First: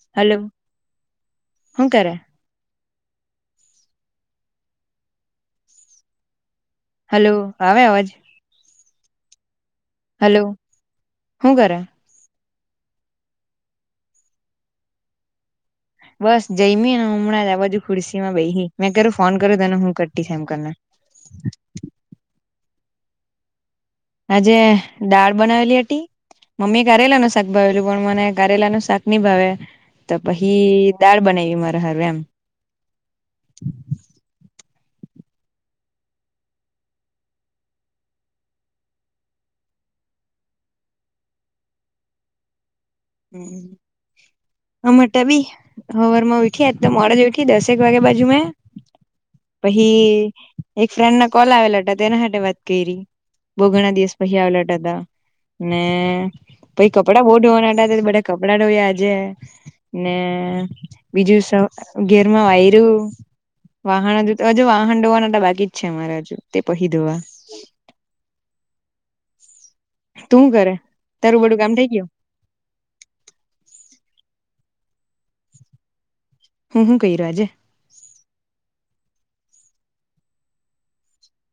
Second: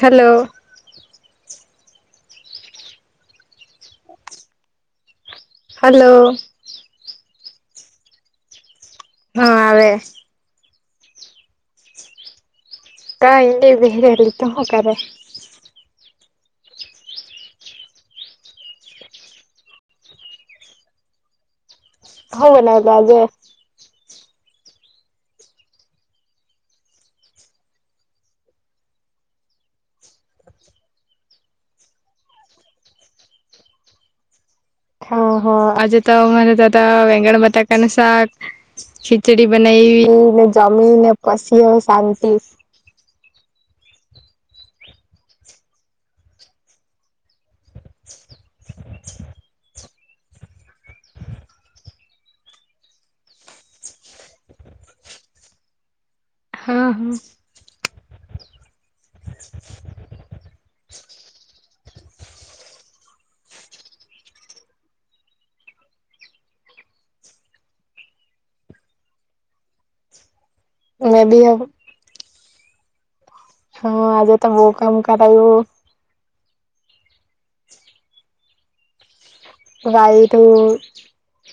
Hello હ કરે hello hello આવે અવાજ હા આવેવે હલો હું કર કં એ બ રતો હ કરે બસ જઈમી ને હમણાં જ આ બાજુ ખુરશી માં બે મેં કર્યું ફોન કર્યો તને હું કરતીશ એમ કરીને [inaudible] હવે ન એજે આજે દાળ બનાવેલી હતી ટી મમ્મી કારેલા ન શાક ભાવેલું પણ મને કારેલા ન શાક નહી ભાવે તો પછી દાળ બનાવી મારે હર એમ ઓહ આજે તો મને દાદા વેંગણ મતાકાનું શાક ખીચડી બનાવી ીવી ને જમી ને પછી હ શાંતિ [inaudible] હમે તાબી હવાર માં ઉઠીજ મોડે જ ઉઠી દસેક વાગ્યા બાજુ મેં હ એક ફ્રેન્ડ ના કોલ આવેલા હતા તેના સાથે વાત કરી બહુ ઘણા દિવસ પછી આવલટ હતા ને હા પછ કપડા હા બહુ ધોવાના હતા હતા બધા કપડા ધોયા આજે ને બીજું સ ઘેરમાં વાયરું વાહન હજ હજુ વાહન ડોવાના બાકી જ છે અમારે હજુ તે પહી દોવા [inaudible] તું કરે મેં તારું બી બડું કામ હવે થઈ ગયું હા આજે તો બહ કામ કરાયું હું શું ક રહ્યોજે વાાયરું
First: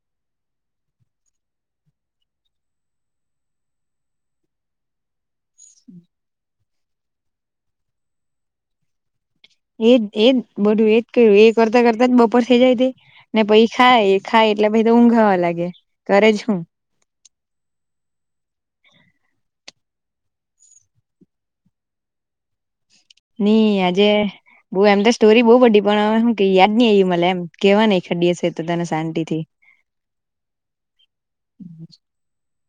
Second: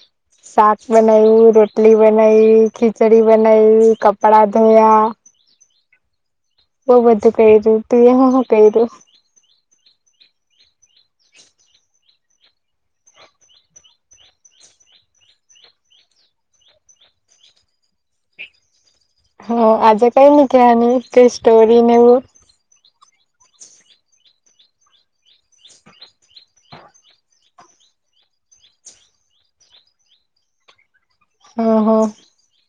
[inaudible] સાક બનાું રોટલી બનાૈ ખિચડી બનાવીું કપડા ધોયા હમ બઉ બધું કું તું હું શું કું એજ એજ બધું એજ કરું એ કરતા કરતા જ બપોર થઇ જાય તે ને પછ ખાય ખાય એટલે ભ તો ઊંઘાવા લાગે કરે જ હું હા આજા કઈ ન કની કઈ સ્ટોરી નેવું ની આજે બઉ એમ તો સ્ટોરી બહુ બડી પણ શ યાદ નહી આવી મ એમ કેવા નહ ખડી હશે તો તને શાંતિ થી [inaudible] [inaudible]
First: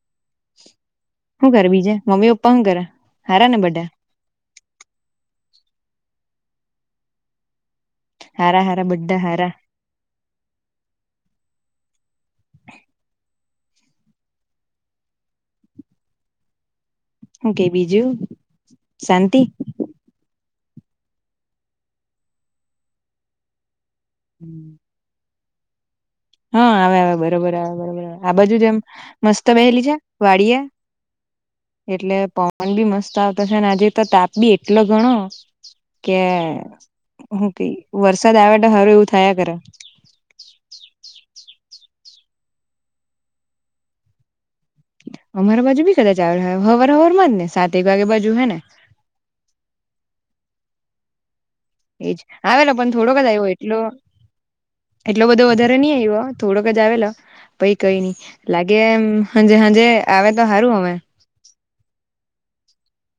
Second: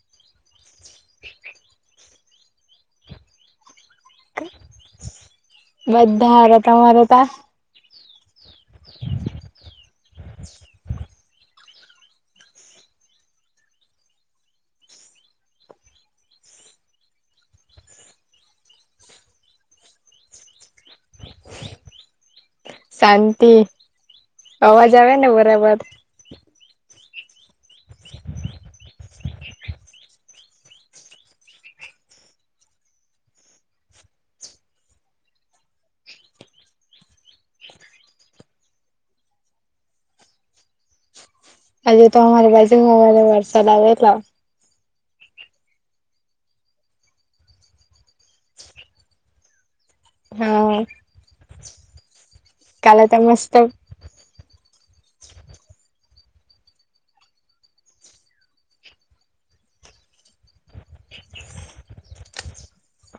શું કરે બીજે મમ્મી પપ્પા શું કરે હારા ને બધા બધાાર તમારા હતા હરા હાર બડાા હારા [inaudible] હું કે બીજું શાંતિ શાંતિ અવાજ આવે ને બરાબર હા આવે આવે બરોબર આવે બરોબર આ બાજુ જેમ મસ્ત બેહેલી છે વાડિયા એટલે પવન બી મસ્ત આવતો છે અને આજે તો તાપ બી એટલો ગણો કે હું ક વરસાદ આવે તો હારું એવું થયા ખરે [inaudible] હજે તો અમારી બાજુ મોબાઈ વટસાદ આવે એટલા અમારા બાજુ બી કદાચ આવે હવાર હવારમાં જ ને સાત એક વાગ્યા બાજુ હે ને [inaudible] હા એજ આવેલો પણ કાલે તો થોડોક જ આવ્યો મસ્ત એટલો એટલો બધો વધારે નહી આવ્યો થોડોક જ આવેલા પઈ કઈ નઈ લાગે એમ હાજે હાજે આવે તો સારું હવે [unintelligible]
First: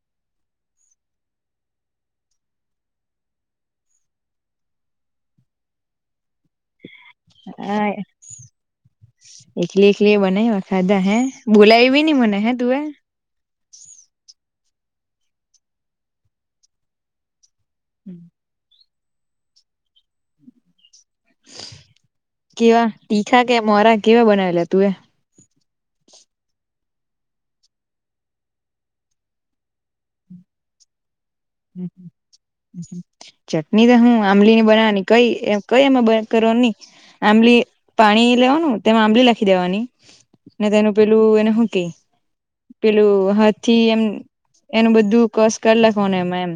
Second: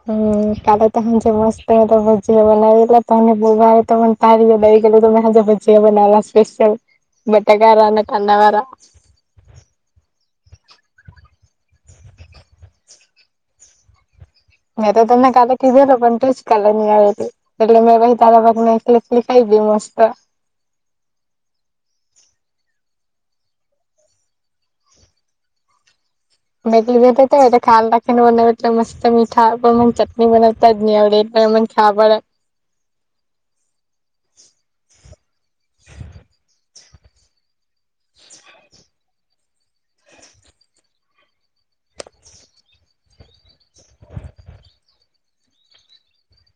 હમ કાલે ત હ જે મસ્ત તો ભજીયા બનાવેલા તને બોવા તોમને પાર દઈ તોજા ભાજયા બનાવેલા સ્પેશલ બટાકાના હા અને કાંદા વાળા નયખાધા હે બોલાયવી નહી મને હે તું એ મેં તો તમને કાલે કીધો ન પણ તું જ કાલે નહી આવે તું એટલે મેં ભ તારા ભાગ ને લકલીી ખાઈવી મસ્ત કેવા તીખા કે મોરા કેવા બનાવેલા તું એ એટલી ભય ખ્યાલ રાખીને બનાવે એટલે મસ્ત મીઠા પણ મ ચટણી બનાવતા જ ની આવડે એમન ખા પડે ચટણી તો હું આંબલી ની બનાવાની કઈ કઈ એમાં કરવા નની આંબલી પાણી લેવાનું તેમાં આંબલી લખી દેવાની ને તેનું પેલું એને શું ક પેલું હા થી એમ એનું બધું કષ કરી લખવા ને એમાં એમ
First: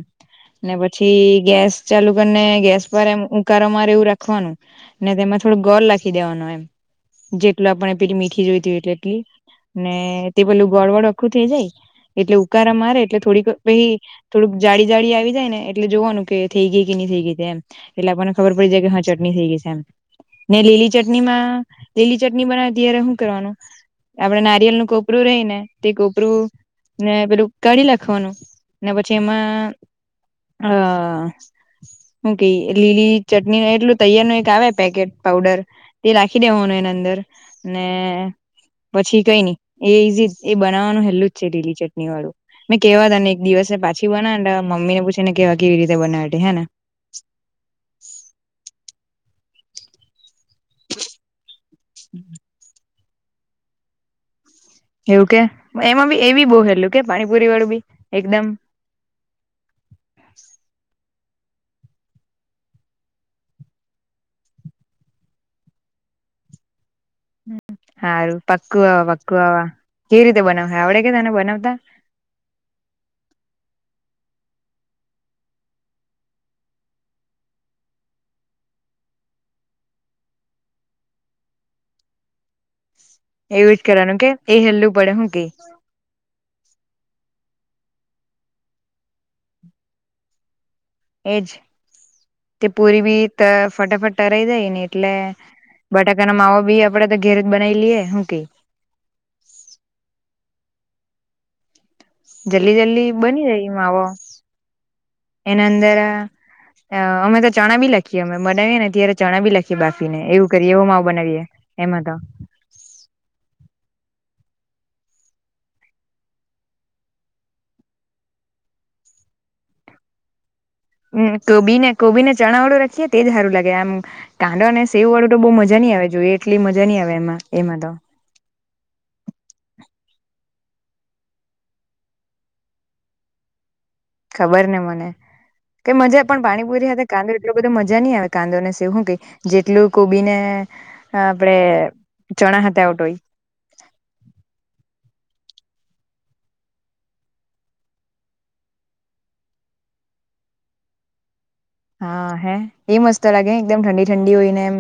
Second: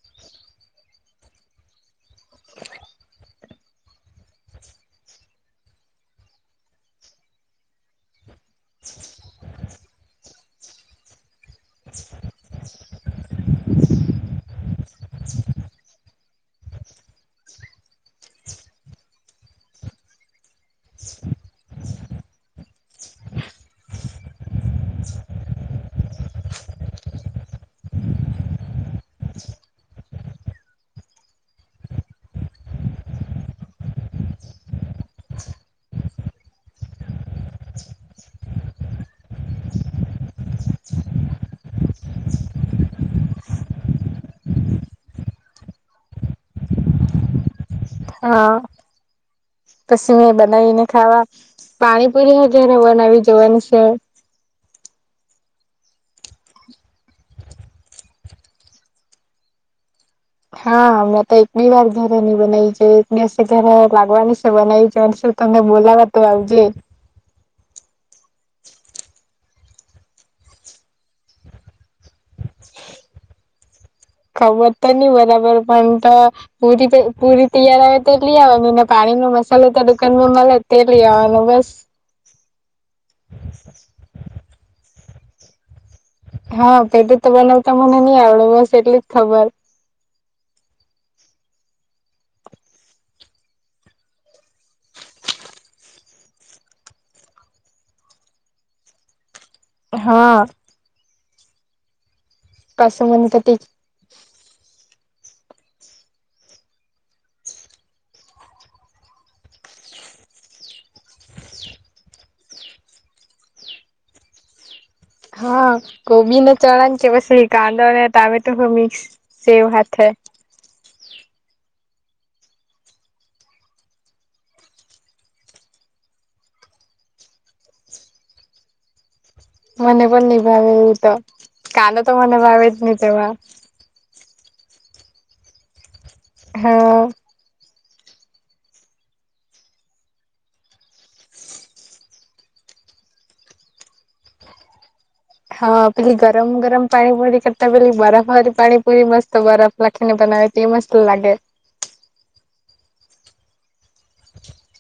ને પછી ગેસ ચાલુ કરીને ગેસ પર એમ ઉકારો માર એવું રાખવાનું ને તેમાં થોડો ગોળ લખી દેવાનો એમ જેટલું આપણે પેલી મીઠી જોઈતી હોય એટલે એટલી ને તે પેલું ગોળ વળ આખું થઈ જાય, એટલે ઉકારા મારે એટલે થોડીક પ થોડુંક જાળી જાળ આવી જાય ને એટલે જોવાનું કે થઈ ગઈ કે નહી થઈ ગઈ એમ એટલે આપણને ખબર પડી જાય કે હા ચટ થ ગ એમ ને લીલી ચટણીમાં લીલી ચટણી બનાવે ત્યારે શું કરવાનું? આપડે નારિયેલ નું કોપરું રહી ને તે કોપરું ને પેલું કાઢી લખવાનું ને પછી એમાં હ શું કે લીલી ચટણી એટલું તૈયાર નું એક આવે પેકેટ પઉડર તે રાખી દેવાનું એના અંદર ને પછી કઈ નહી એ ઈઝી એ બનાવવાનું હેલું જ છે લીલી ચટણી વાળું મેં કેવા તને એક દિવસ પાછ પછી બના ને મમ્મી ને પૂછે ને કેવા કેવી રીતે બનાવે હે ને હા પછીમ બ બનાવીને ખાવા પાણીપુરી હજારે બનાવી જોવાની છે, એવું કે એમાં બી એ બી બહ હેલું કે પાણીપુરી વાળું બી એકદમ [unintelligible] હા મ એક બે વાર ઘરેની બનાવી જાયશે ઘરે લાગવાની છે બનાવી જાય અનેું તમને બોલાવા તો હજે સારું પક્કું પક્કુ આવા કેવી રીતે બનાવશે આવડે કે તને બનાવતા [inaudible] ખબર તો નહી બરાબર પણ તો પુરી પુરી તૈયાર આવે તો એટલી આવેને પાણી મસાલો ત દુકાનમાં મળ તેલી આવવાનું બસ એવું જ કરવાનું કે એ હેલ્લું પડે હું કે? હા, પેટે તો બનાવતા મને નહી આવડે બસ એટલી જ ખબર એજ તે પૂરી બી ફટાફટ તરાઈ જાય ને એટલે બટાકા ના માવો બી આપડે તો ઘેર જ બનાવી લઈએ હું કઈ હા જલ્દી પાછું જલ્દી મને બની તો જાય એ માવો એના અંદર અમે તો ચણા બી લખીએ અમે બનાવીએ ને ત્યારે ચણા બી લખીએ બાફીને એવું કરીએ એવો માવ બનાવીએ એ દ હા, કોબીને ચણાણ કે પછી કાંદળને ટામેટો મિક્સ સેવ હા થ [unintelligible] મ કોબી ને કોબી ને ચણા વાળું રાખીએ તે જ સારું લાગે આમ કાંદો અને સેવ વાળું તો બઉ મજા આવે જોઈએ એટલી મજા નહી, આવે એમાં એમાં તો મને પણ નહી ભાવે એવું તો કાંદ તો મને ભાવે જ નહી તેવા ખબર ને મને કઈ મજા પણ પાણીપુરી હા સાથે કાંદ એટલો બધો મજા જાની આ કાંદોને સેવ હું કેય જેટલું કોબી ને અ આપડે ચણા હાતે આવટોય. હા, પેલી ગરમ ગરમ પાણી પુરી કરતા પેલી બરફવારી પાણી પુરી મસ્ત બરફ લખીને બન નાવે તે મસ્ત લાગે. હા, હે એ મસ્ત લાગે એકદમ ઠંડી ઠંડી હોય ને એમ.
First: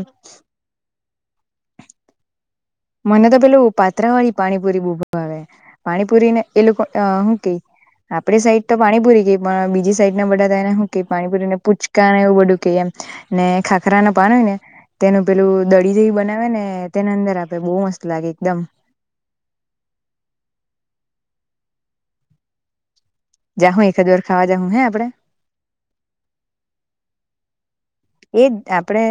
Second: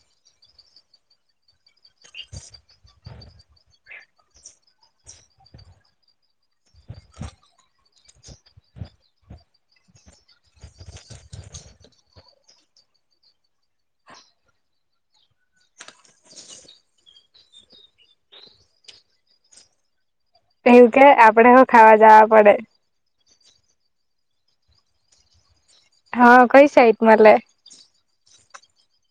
મને તો પેલું પાત્રા વાળી પાણીપુરી બો ભાવે. પાણીપુરીને એ લોકો અ હું કેય? આપડી સાઈડ તો પાણીપુરી કેય પણ બીજી સાઈડ ના બધા તેને હું કેય પાણીપુરીને પૂચકાને એવું બધું કેય એમ. ને ખાખરા ના પાન હોય ને તેનું પેલું દડી જેવી બનાવે ને તેના અંદર આપ તે બો મસ્ત લાગે એકદમ. એવું કે આપડે હો ખાવા જાવા પડે. જાહું એકાદવાર ખાવા જાહું હે આપડે. હા, કઈ સાઈટ મલે. એજ આપડે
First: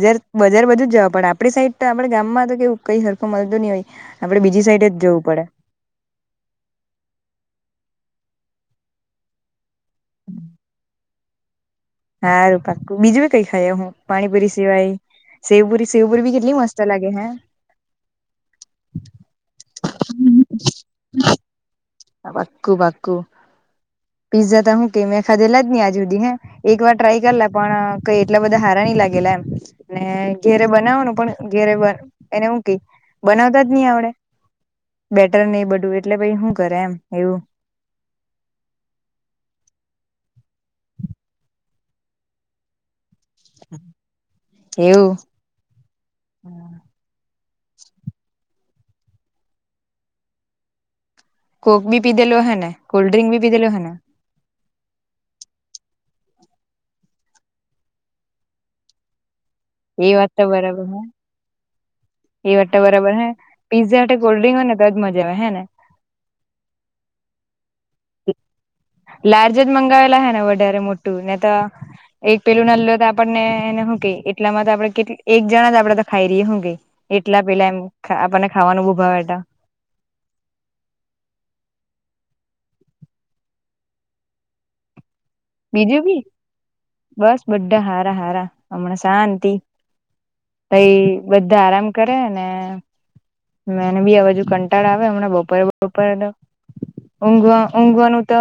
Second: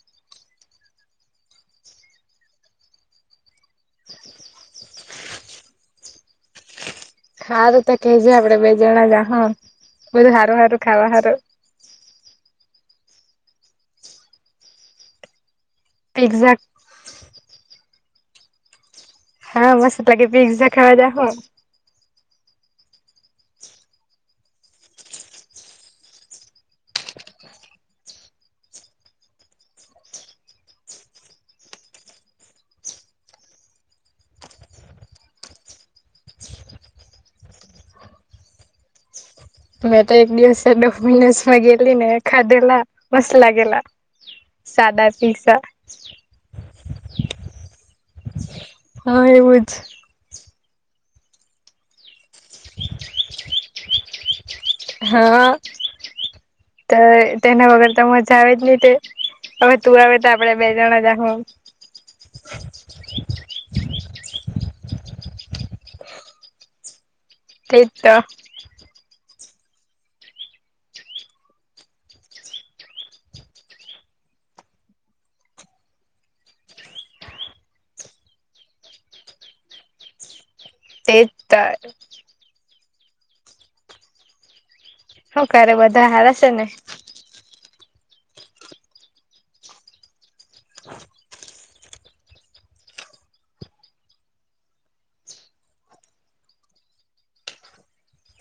બજાર બજાર બાજુ જ જવા પડે આપડી સા તય આપડે બી સાઈડ જ જવું પડે. હારું તો કેજે આપડે બે જણા જાહું બધું હારું હારું ખાવા હારું. હારું પાકું બીજું કઈ ખાઈ આવુ હું પાણીપુરી સિવાય. સેવપુરી સેવપુરી બી પીઝા કેટલી મસ્ત લાગે હે. હા, મસ્ત લાગે પીઝા ખાવા જાહું. પાકું પાકું. પીઝા ત હું કે મેં ખાધેલા જ આજ સુધી હે એક વાર ટ્રાય કરેલા પણ કઈ એટલા બધા હારા નઈ લા ગેલા એમ ને ઘેરે બનાવવાનું પણ ઘેરે બન એને હું કેય બનાવતા જ ની આવડે. બેટર ને એ બધું એટલે ભઈ હું કરે એમ એવું. મેં તો એક દિવસે ડોમીનોઝમાં ગેલી ને ખાદેલા. મસ્ત લાગેલા સાદા એવું પિઝા. [inaudible] હા, એવું જ. કોક બી પીદેલો અહેને કોલ્ડ ડ્રિંક બી પીદેલો અહેને. ત તેના વગર તો મજા આવે ની તે. અવે તું એ આવે તો વાત આપડે બે બરાબર હે જણા જાહું. એ વાટ બરાબર હે પીઝા હાતે કોલ્ડ્રિંક હોય ને તોજ મજા આવે હે ને. તેજ ત. લાર્જ જ મંગાવેલા અહે ને વધારે મોટું ને ત એક પેલું નાનલું હોય તો આપણનેને હું કેય એટલામાં તો આપણે કેટ એક જણ જ આપડે તો ખાઈ રેએ હું કેય એટલા પેલા એમ ખા આપણને ખાવાનું બો ભાવે ટા તે જ. શું કરે બીજું બધા બી હારા છે ને બસ બધ હારા હારા હમણાં શાંતિ પઈ બધ આરામ કરે ને મેને બી આ બાજુ કંટાળ આવે હમણાં બપોરે બપોરે તો. ઊંઘવા ઊંઘવાનું તો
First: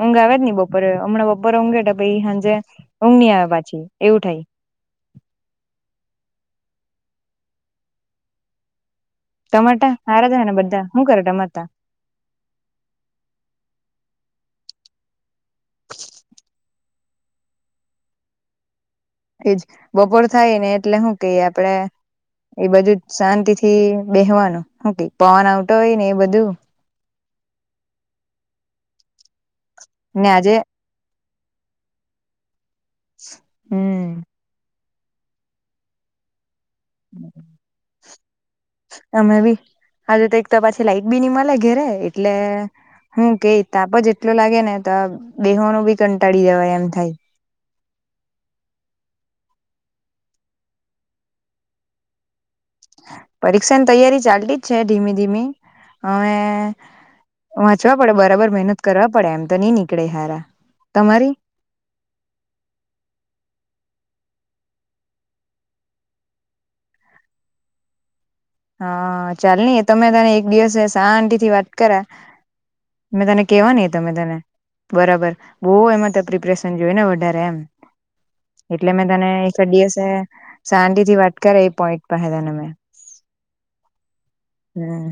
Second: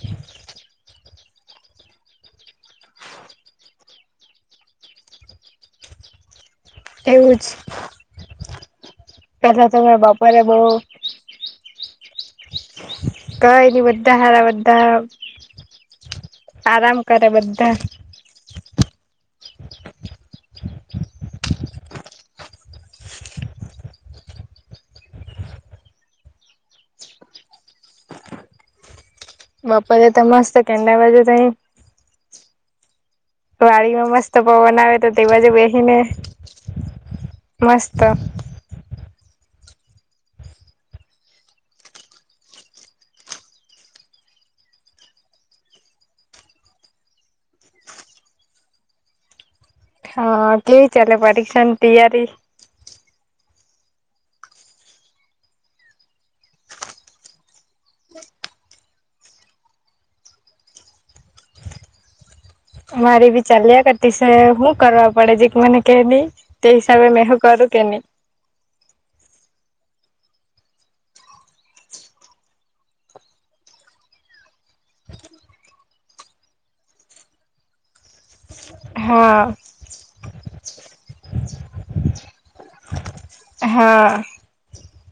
ઊંઘ આવે જ ની બપોરે હમણાં બોપ પોરે ઊંઘે પહિ હાંજે ઊંઘની આવે પાછી એવું થાય. એવું જ. પેલા તમારે તો ટા મેં હારા જ બપોરે અહે બહુ બધા હું કરે તમારે તા. કઈ ની બધા હારા બધા હારા આરામ કરે બધા. એજ બપોર થાય ને એટલે હું કેય આપડે. એ બાજુ જ શાંતિ થી બેહવાનું હું કેય પવન આવટો હોય ને એ બધું. બપોરે તો ને મસ્ત આજે કેડ વાજે ત વાડી હમ માં મસ્ત પવન આવે તો તે બાજુ બેહી ને હમ [inaudible] કા અમે બી હજે તો એક તો પાછી લાઈટ બી ની મળે ઘેરે એટલે હું કે તાપ જ એટલો લાગે ને તો બેહો ન બી કંટાળી દેવાય એમ થાય [inaudible] હા કેવી ચાલે પરીક્ષાની તૈયારી પરીક્ષાની તૈયારી ચાલતી જ છે ધીમી ધીમી હવે વાંચવા પડે બરાબર મહેનત કરવા પડે એમ તો નઈ નીકળે હારા તમારી [inaudible] મારી ભી ચાલ્યા કરતિ સે હું કરવા પડે જે મને કે નહી તે હિસાબે મે હું કરું તેની હા ચાલ નઈ તમે તને એક દિવસ શાંતી થી વાત કર્યા મેં તને કેવા નહ તમે તને બરાબર બહ એમાં ત્યા પ્રિપરેશન જોય ને વધારે એમ એટલે મેં તને હા દિવસે શાંતિ થી વાટકે એ પોઈન્ટ પરસે તને મે હા હમ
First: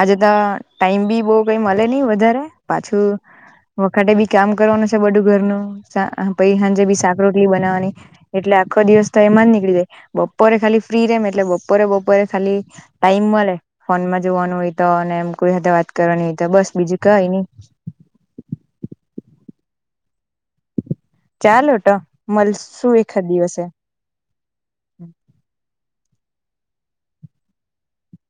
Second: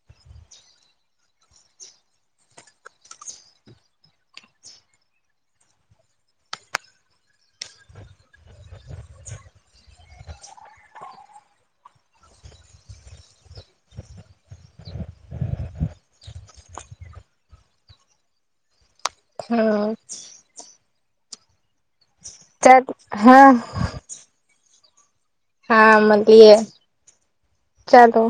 આજે તો ટાઈમ બી બહ કઈ મળે નહી વધારે પાછું વખતે બી કામ કરવાનું છે બધું ઘરનું પ સાંજે બી શાક રોટલી બનાવાની એટલે આખો દિવસ થાય એમાં જ નીકળીાય બપોરે ખાલી ફ્રી રેમ એટલે બપોરે બપોરે ખાલી ટાઈમ મળે ફોનમાં જોવાનું હોય તો અને એમ કોઈ સાથે વાત કરવાની હોય તો બસ બીજું કઈ હ હમ ચાલો તો મળ ચાલ શું એકાદ હા દિવસે હા મળીએ ચાલો